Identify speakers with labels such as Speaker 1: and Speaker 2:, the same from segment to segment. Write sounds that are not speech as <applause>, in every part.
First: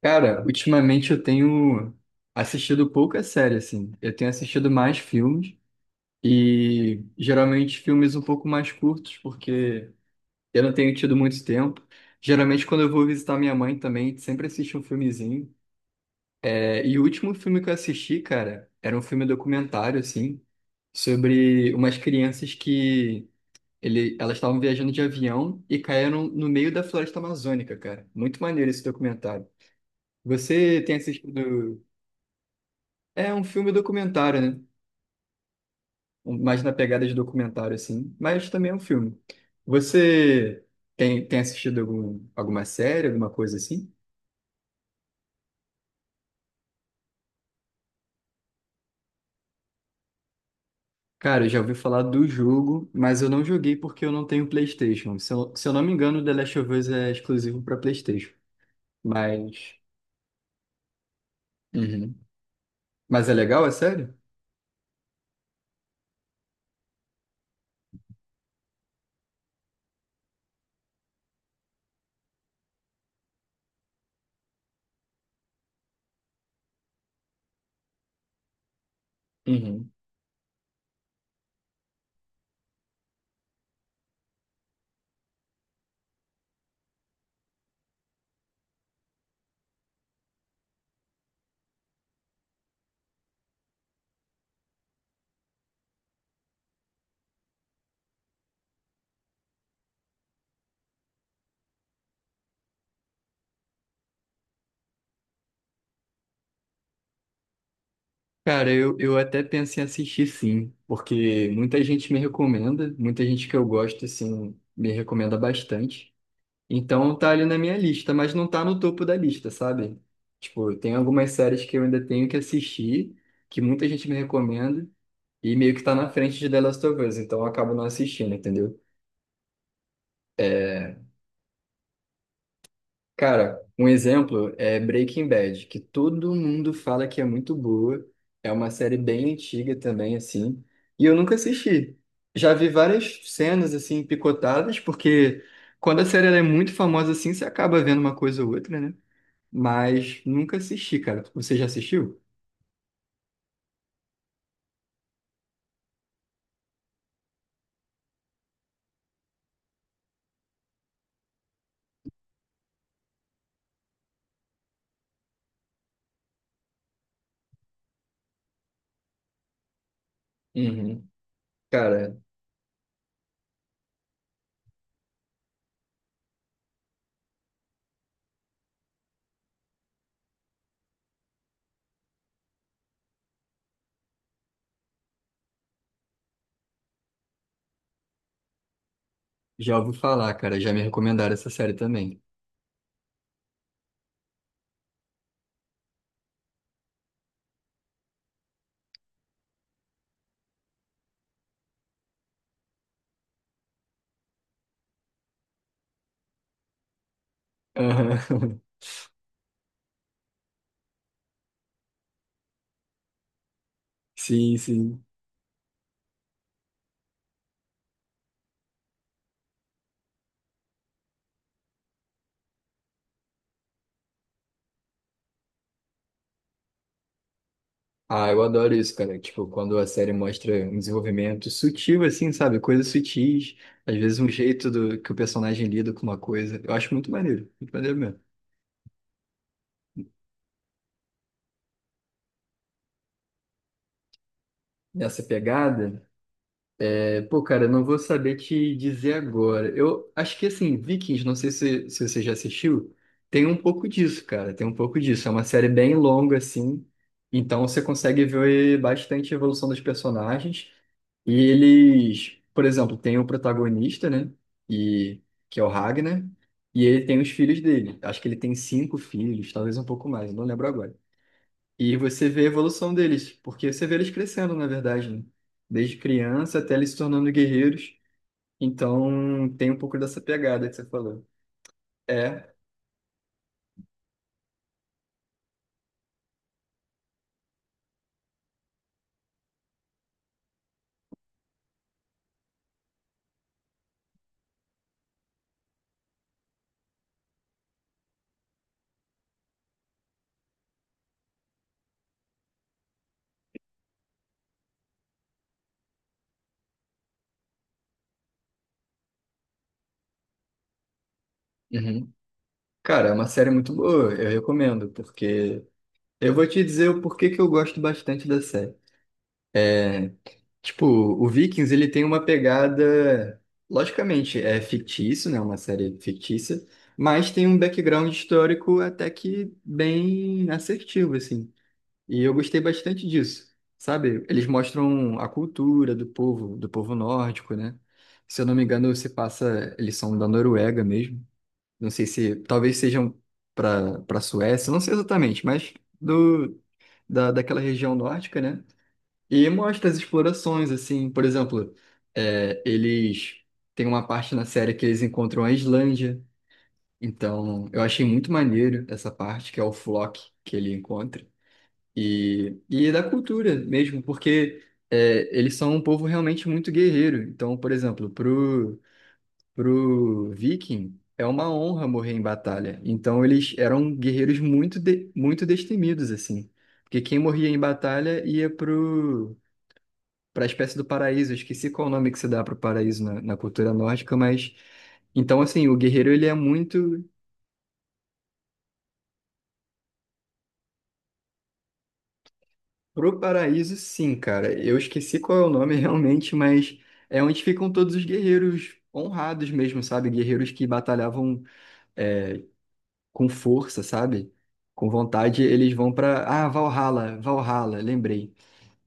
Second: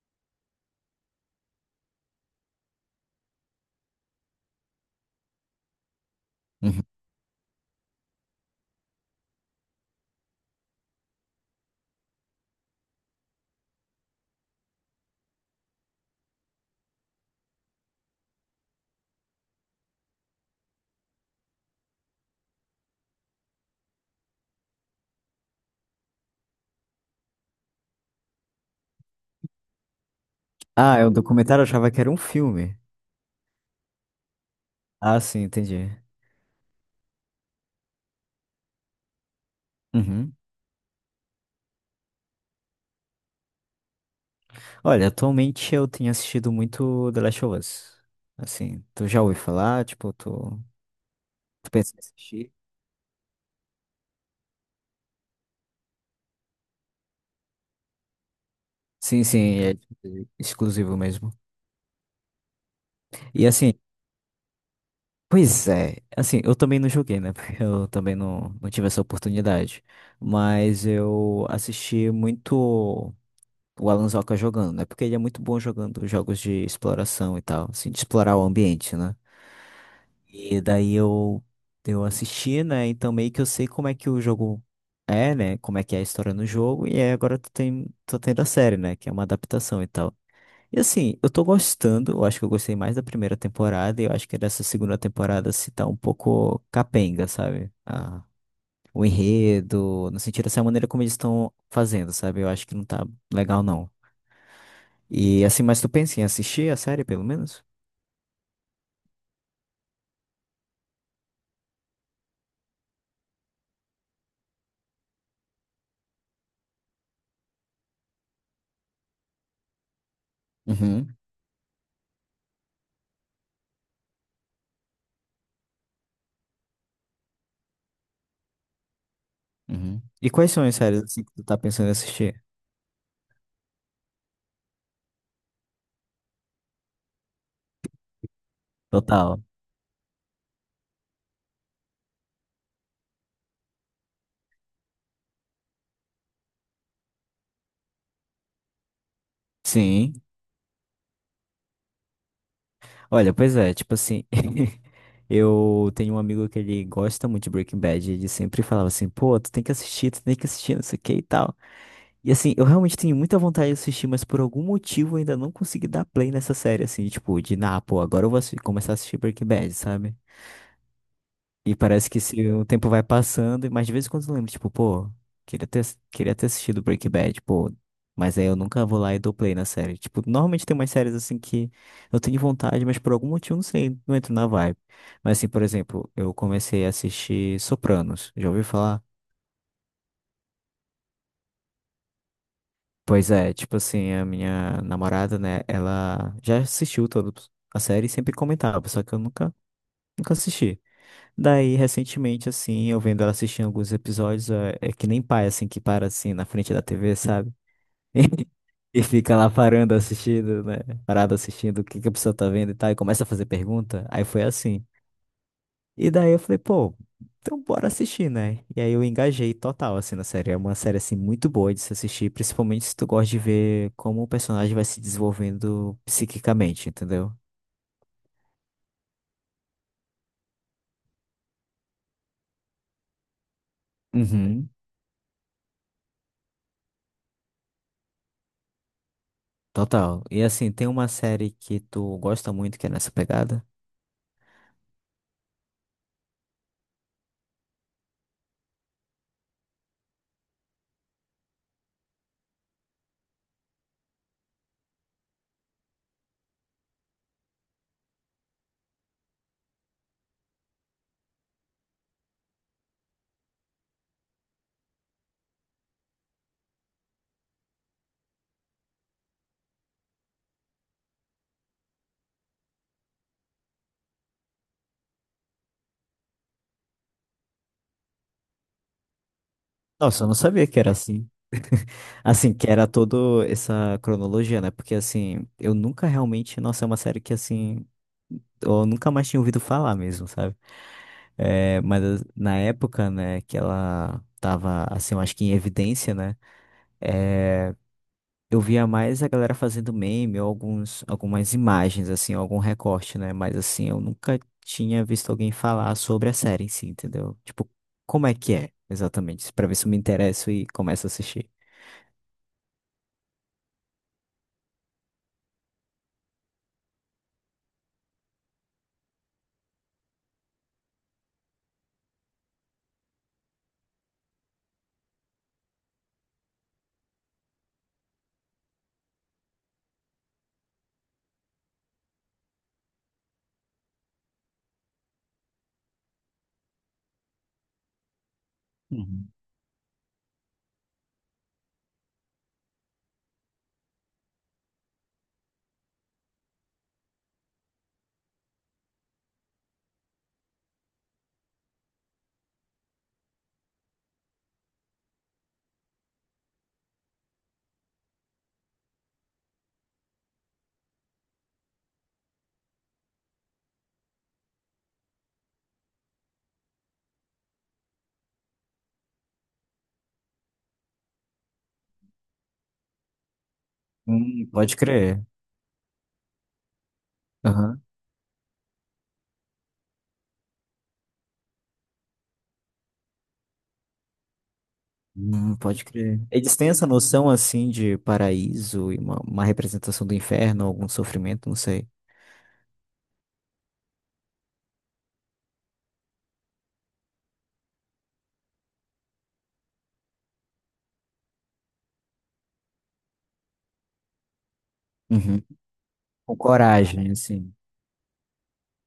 Speaker 1: Cara, ultimamente eu tenho assistido pouca série, assim. Eu tenho assistido mais filmes
Speaker 2: Uhum.
Speaker 1: e geralmente filmes um pouco mais curtos, porque eu não tenho tido muito tempo. Geralmente quando eu vou visitar minha mãe também, sempre assisto um filmezinho. É, e o último filme que eu assisti, cara, era um filme documentário, assim, sobre umas crianças que elas estavam viajando de avião e caíram no meio da floresta amazônica, cara. Muito maneiro esse documentário. Você tem
Speaker 2: Ah, é um documentário, eu
Speaker 1: assistido.
Speaker 2: achava que era um filme.
Speaker 1: É um filme documentário, né?
Speaker 2: Ah, sim, entendi.
Speaker 1: Um- mais na pegada de documentário, assim. Mas também é um filme.
Speaker 2: Uhum.
Speaker 1: Você tem assistido alguma série, alguma coisa assim?
Speaker 2: Olha, atualmente eu tenho assistido muito The Last of Us. Assim, tu já ouviu falar? Tipo, tu,
Speaker 1: Cara, eu já
Speaker 2: tu
Speaker 1: ouvi
Speaker 2: pensa em
Speaker 1: falar do
Speaker 2: assistir?
Speaker 1: jogo, mas eu não joguei porque eu não tenho PlayStation. Se eu não me engano, The Last of Us é exclusivo para PlayStation.
Speaker 2: Sim, sim, é
Speaker 1: Mas.
Speaker 2: tipo, exclusivo mesmo.
Speaker 1: Uhum. Mas é
Speaker 2: E
Speaker 1: legal, é
Speaker 2: assim,
Speaker 1: sério?
Speaker 2: pois é, assim, eu também não joguei, né? <laughs> Porque eu também não tive essa oportunidade. Mas eu assisti muito o Alan Zoka jogando, né? Porque ele é muito bom jogando jogos de exploração e tal, assim, de explorar o ambiente, né?
Speaker 1: Uhum.
Speaker 2: E daí eu assisti, né? Então meio que eu sei como é que o jogo é, né? Como é que é a história no jogo. E aí agora tô tendo a série, né? Que é uma adaptação e tal. E assim, eu tô gostando. Eu acho que eu gostei mais da primeira temporada. E eu acho que dessa segunda temporada se tá um pouco capenga, sabe? Ah, o enredo, no sentido dessa maneira como eles estão fazendo, sabe? Eu acho que não tá legal, não. E assim, mas tu pensa em assistir a série, pelo menos?
Speaker 1: Cara, eu até penso em assistir sim, porque muita gente me recomenda, muita gente que eu gosto, assim, me recomenda bastante. Então tá ali na minha lista, mas não tá no topo da lista, sabe? Tipo, tem
Speaker 2: Uhum,
Speaker 1: algumas séries que eu ainda tenho que assistir, que muita gente me recomenda, e meio que tá na frente de The Last of Us, então eu acabo não assistindo, entendeu?
Speaker 2: uhum. E quais são as
Speaker 1: É,
Speaker 2: séries assim, que tu tá pensando em assistir?
Speaker 1: cara, um exemplo é Breaking Bad, que todo mundo fala que é muito boa. É uma série bem
Speaker 2: Total.
Speaker 1: antiga também, assim, e eu nunca assisti. Já vi várias cenas, assim, picotadas, porque quando a série ela é muito famosa, assim, você acaba vendo uma coisa ou outra, né?
Speaker 2: Sim.
Speaker 1: Mas nunca assisti, cara. Você já assistiu?
Speaker 2: Olha, pois é, tipo assim, <laughs> eu tenho um amigo que ele gosta muito de Breaking Bad, e ele sempre falava assim, pô, tu tem que assistir, tu tem que assistir, não sei o que e tal. E assim, eu realmente tenho muita vontade de assistir, mas por algum motivo eu ainda não consegui dar play nessa série, assim, tipo, de, ah, pô, agora eu vou começar a assistir Breaking Bad, sabe?
Speaker 1: Uhum.
Speaker 2: E parece
Speaker 1: Cara,
Speaker 2: que se o tempo vai passando, mas de vez em quando eu lembro, tipo, pô, queria ter, queria ter assistido Breaking Bad, pô, mas aí eu nunca vou lá e dou play na série. Tipo, normalmente tem umas séries assim que eu tenho vontade, mas por algum motivo, não sei, não entro na vibe. Mas assim, por exemplo, eu comecei a assistir Sopranos, já ouviu falar?
Speaker 1: já ouvi falar, cara. Já me recomendaram essa série também.
Speaker 2: Pois é, tipo assim, a minha namorada, né, ela já assistiu toda a série e sempre comentava, só que eu nunca assisti. Daí, recentemente, assim, eu vendo ela assistindo alguns episódios, é que nem pai, assim, que para, assim, na frente da TV, sabe? <laughs>
Speaker 1: Aham.
Speaker 2: E fica lá parando, assistindo, né? Parado assistindo o que que a pessoa tá vendo e tal, e começa a fazer pergunta. Aí foi
Speaker 1: <laughs> Sim,
Speaker 2: assim.
Speaker 1: sim.
Speaker 2: E daí eu falei, pô, então bora assistir, né? E aí eu engajei total, assim, na série. É uma série, assim, muito boa de se assistir, principalmente se tu gosta de ver como o personagem vai se desenvolvendo psiquicamente, entendeu?
Speaker 1: Ah, eu adoro isso, cara. Tipo, quando a série mostra um desenvolvimento sutil, assim, sabe? Coisas sutis, às vezes um
Speaker 2: Uhum.
Speaker 1: jeito do, que o personagem lida com uma coisa. Eu acho muito maneiro mesmo.
Speaker 2: Total. E assim, tem uma série que tu gosta muito que é nessa pegada?
Speaker 1: Nessa pegada. É, pô, cara, não vou saber te dizer agora. Eu acho que, assim, Vikings, não sei se, se você já assistiu, tem um pouco disso, cara, tem um pouco disso. É uma série bem longa, assim, então você consegue ver bastante a evolução dos personagens. E eles, por exemplo, tem o protagonista, né? E que é o Ragnar, e ele tem os filhos dele. Acho que ele tem 5 filhos, talvez um pouco mais, não lembro agora. E você vê a evolução deles, porque você vê eles crescendo, na verdade, né? Desde criança até eles se tornando guerreiros. Então, tem um pouco dessa
Speaker 2: Nossa, eu não sabia
Speaker 1: pegada que
Speaker 2: que
Speaker 1: você
Speaker 2: era
Speaker 1: falou.
Speaker 2: assim. <laughs>
Speaker 1: É,
Speaker 2: Assim, que era toda essa cronologia, né? Porque, assim, eu nunca realmente. Nossa, é uma série que, assim. Eu nunca mais tinha ouvido falar mesmo, sabe? É, mas na época, né, que ela tava, assim, eu acho que em evidência, né? Eu via mais a galera fazendo meme ou algumas imagens, assim, algum recorte, né? Mas, assim, eu nunca tinha visto alguém falar sobre a série em si, entendeu? Tipo, como é que é, exatamente? Pra ver se eu me interesso e começo a assistir.
Speaker 1: uhum. Cara, é uma série muito boa, eu recomendo, porque eu vou te dizer o porquê que eu gosto bastante da série. É, tipo, o Vikings, ele tem uma pegada, logicamente, é fictício, né? Uma série fictícia, mas tem um background histórico até que bem assertivo, assim. E eu gostei bastante disso, sabe? Eles mostram a cultura do povo nórdico, né? Se eu não me engano, se passa, eles são da Noruega mesmo. Não sei se, talvez sejam para para Suécia, não sei exatamente, mas do daquela região nórdica, né? E mostra as explorações, assim, por exemplo, eles tem uma parte na série que eles encontram a Islândia. Então, eu achei muito maneiro essa parte que é o Flock que ele encontra. E da cultura mesmo, porque eles são um povo realmente muito guerreiro. Então, por exemplo, pro viking é uma honra morrer em batalha. Então, eles eram guerreiros
Speaker 2: Pode
Speaker 1: muito, de-
Speaker 2: crer.
Speaker 1: muito destemidos, assim. Porque quem morria em
Speaker 2: Aham.
Speaker 1: batalha ia pro, pra espécie do paraíso. Eu esqueci qual o nome que se dá pro paraíso na, na cultura nórdica, mas... Então, assim, o
Speaker 2: Pode
Speaker 1: guerreiro
Speaker 2: crer.
Speaker 1: ele é
Speaker 2: Eles têm essa
Speaker 1: muito.
Speaker 2: noção assim de paraíso e uma representação do inferno, algum sofrimento, não sei.
Speaker 1: Pro paraíso, sim, cara. Eu esqueci qual é o nome <laughs> realmente, mas é onde ficam todos os guerreiros honrados mesmo, sabe? Guerreiros que batalhavam é, com força, sabe? Com
Speaker 2: Uhum.
Speaker 1: vontade, eles vão para.
Speaker 2: Com
Speaker 1: Ah,
Speaker 2: coragem,
Speaker 1: Valhalla,
Speaker 2: assim.
Speaker 1: Valhalla, lembrei.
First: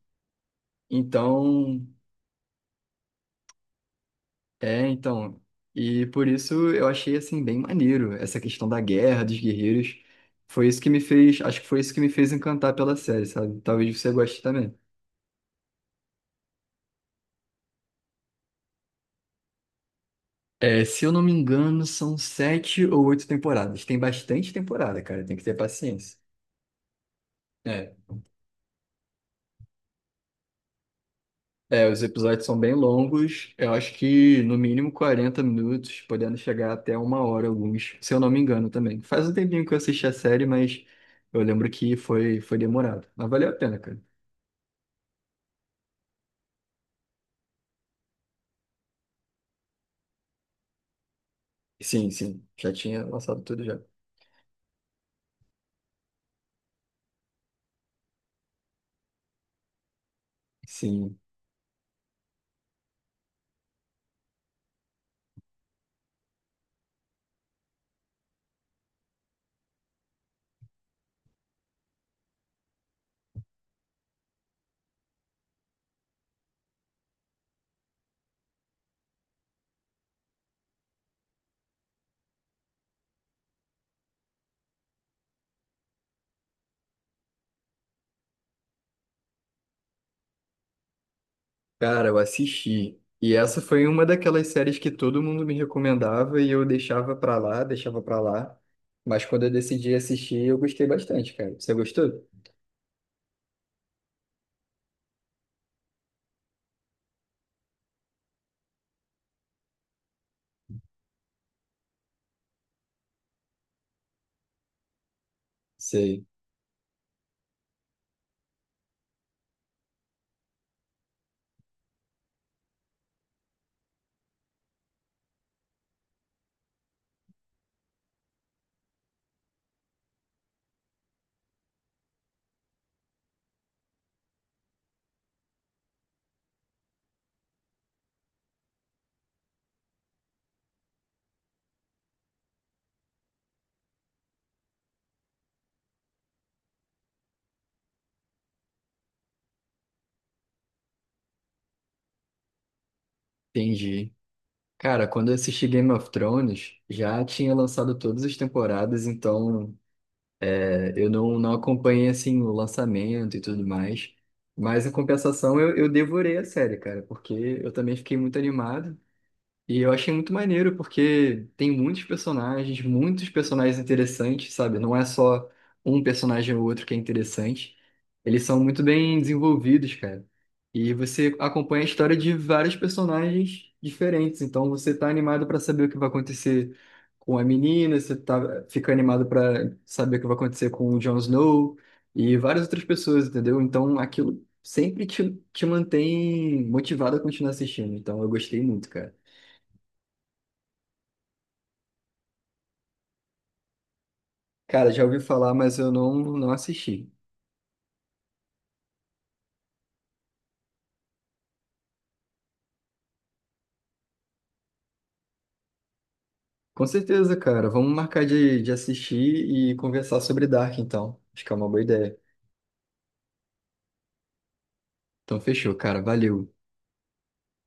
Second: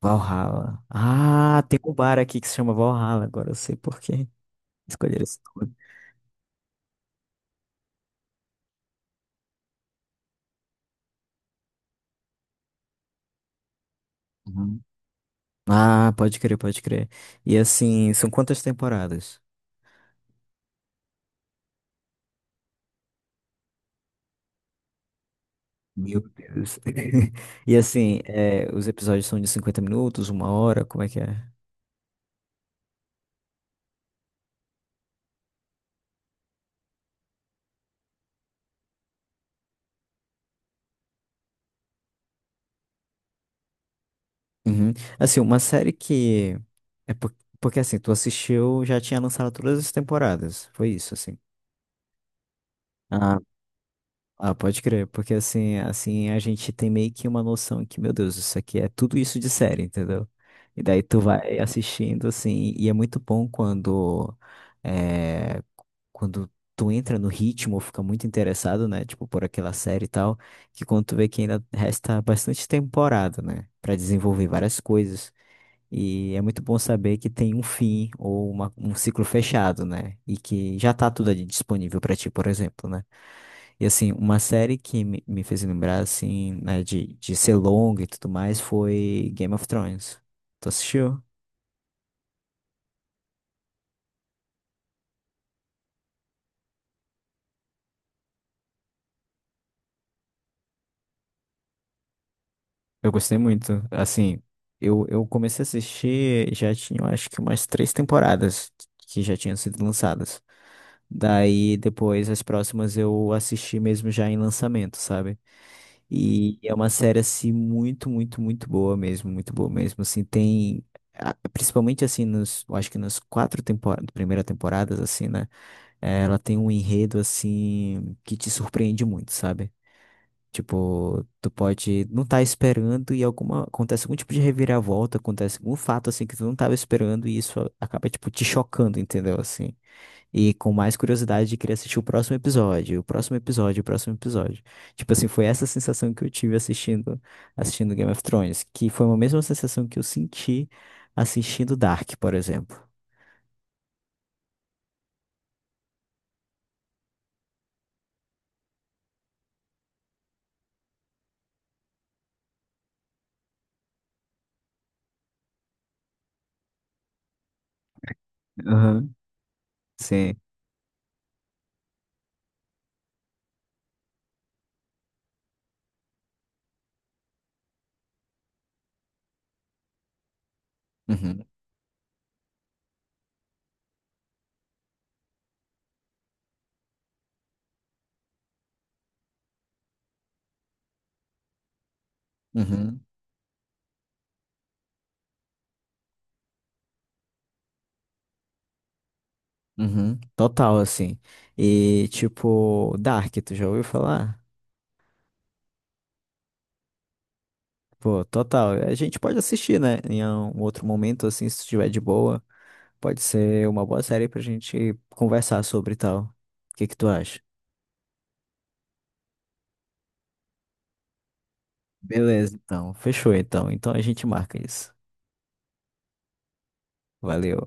Speaker 2: Valhalla. Ah, tem
Speaker 1: Então,
Speaker 2: um bar aqui que se chama Valhalla, agora eu sei por que
Speaker 1: é,
Speaker 2: escolheram esse
Speaker 1: então.
Speaker 2: nome.
Speaker 1: E por isso eu achei, assim, bem maneiro essa questão da guerra, dos guerreiros. Foi isso que me fez, acho que foi isso que me fez encantar pela série, sabe? Talvez você goste também.
Speaker 2: Uhum. Ah, pode crer, pode crer. E assim, são quantas temporadas?
Speaker 1: É, se eu não me engano, são 7 ou 8 temporadas. Tem bastante temporada, cara. Tem que ter paciência.
Speaker 2: Meu Deus. <laughs> E
Speaker 1: É.
Speaker 2: assim, é, os episódios são de 50 minutos, uma hora, como é que é?
Speaker 1: É, os episódios são bem longos. Eu acho que no mínimo 40 minutos, podendo chegar até 1 hora alguns, se eu não me engano também. Faz um tempinho que eu assisti a série, mas eu lembro que foi, foi demorado. Mas valeu a pena, cara.
Speaker 2: Uhum. Assim, uma série que. É por- Porque assim, tu assistiu, já tinha lançado todas as temporadas. Foi isso, assim.
Speaker 1: Sim, sim. Já tinha
Speaker 2: Ah,
Speaker 1: lançado tudo já.
Speaker 2: ah, pode crer. Porque assim, a gente tem meio que uma noção que, meu Deus, isso aqui é tudo isso de série, entendeu? E daí
Speaker 1: Sim.
Speaker 2: tu vai assistindo, assim, e é muito bom quando. É... Quando tu entra no ritmo, fica muito interessado, né? Tipo, por aquela série e tal, que quando tu vê que ainda resta bastante temporada, né? Pra desenvolver várias coisas. E é muito bom saber que tem um fim ou um ciclo fechado, né? E que já tá tudo ali disponível pra ti, por exemplo, né? E assim, uma série que me fez lembrar, assim, né, de ser longa e tudo mais foi Game of Thrones. Tu assistiu?
Speaker 1: Cara, eu assisti. E essa foi uma daquelas séries que todo mundo me recomendava e eu deixava pra lá, deixava pra lá. Mas quando eu decidi assistir, eu gostei bastante, cara. Você gostou?
Speaker 2: Eu gostei muito. Assim, eu comecei a assistir, já tinha, eu acho que umas três temporadas que já tinham sido lançadas. Daí, depois, as próximas eu assisti mesmo já em lançamento, sabe?
Speaker 1: Sei,
Speaker 2: E é uma série, assim, muito, muito, muito boa mesmo, assim, tem, principalmente, assim, eu acho que nas quatro temporadas, primeira temporadas, assim, né, ela tem um enredo, assim, que te surpreende muito, sabe? Tipo, tu pode não estar esperando e acontece algum tipo de reviravolta, acontece algum fato, assim, que tu não tava esperando e isso acaba, tipo, te chocando, entendeu, assim? E com mais curiosidade de querer assistir o próximo episódio, o próximo episódio, o próximo episódio. Tipo assim, foi essa sensação que eu tive assistindo Game of Thrones, que foi a mesma sensação que eu senti assistindo Dark, por exemplo.
Speaker 1: entendi. Cara, quando eu assisti Game of Thrones, já tinha lançado todas as temporadas, então eu não, não acompanhei assim o lançamento e tudo mais. Mas em compensação, eu devorei a série, cara, porque eu também fiquei muito animado.
Speaker 2: Aham.
Speaker 1: E eu achei muito
Speaker 2: Sim.
Speaker 1: maneiro, porque tem muitos personagens interessantes, sabe? Não é só um personagem ou outro que é interessante. Eles são muito bem desenvolvidos, cara. E você
Speaker 2: Uhum,
Speaker 1: acompanha a história de vários personagens diferentes. Então você tá animado para saber o que vai acontecer com a menina, você tá, fica animado para saber o que vai acontecer com o Jon Snow e várias outras
Speaker 2: uhum,
Speaker 1: pessoas, entendeu? Então aquilo sempre te, te mantém motivado a continuar assistindo. Então eu gostei muito, cara.
Speaker 2: uhum. Total, assim. E, tipo, Dark, tu já ouviu falar?
Speaker 1: Cara, já ouvi falar, mas eu não, não assisti.
Speaker 2: Pô, total. A gente pode assistir, né? Em um outro momento, assim, se estiver de boa. Pode ser uma boa série pra gente conversar sobre e tal. O
Speaker 1: Com
Speaker 2: que que tu
Speaker 1: certeza,
Speaker 2: acha?
Speaker 1: cara. Vamos marcar de assistir e conversar sobre Dark, então. Acho que é uma boa ideia.
Speaker 2: Beleza, então. Fechou, então. Então a gente marca isso.
Speaker 1: Então, fechou, cara. Valeu.
Speaker 2: Valeu.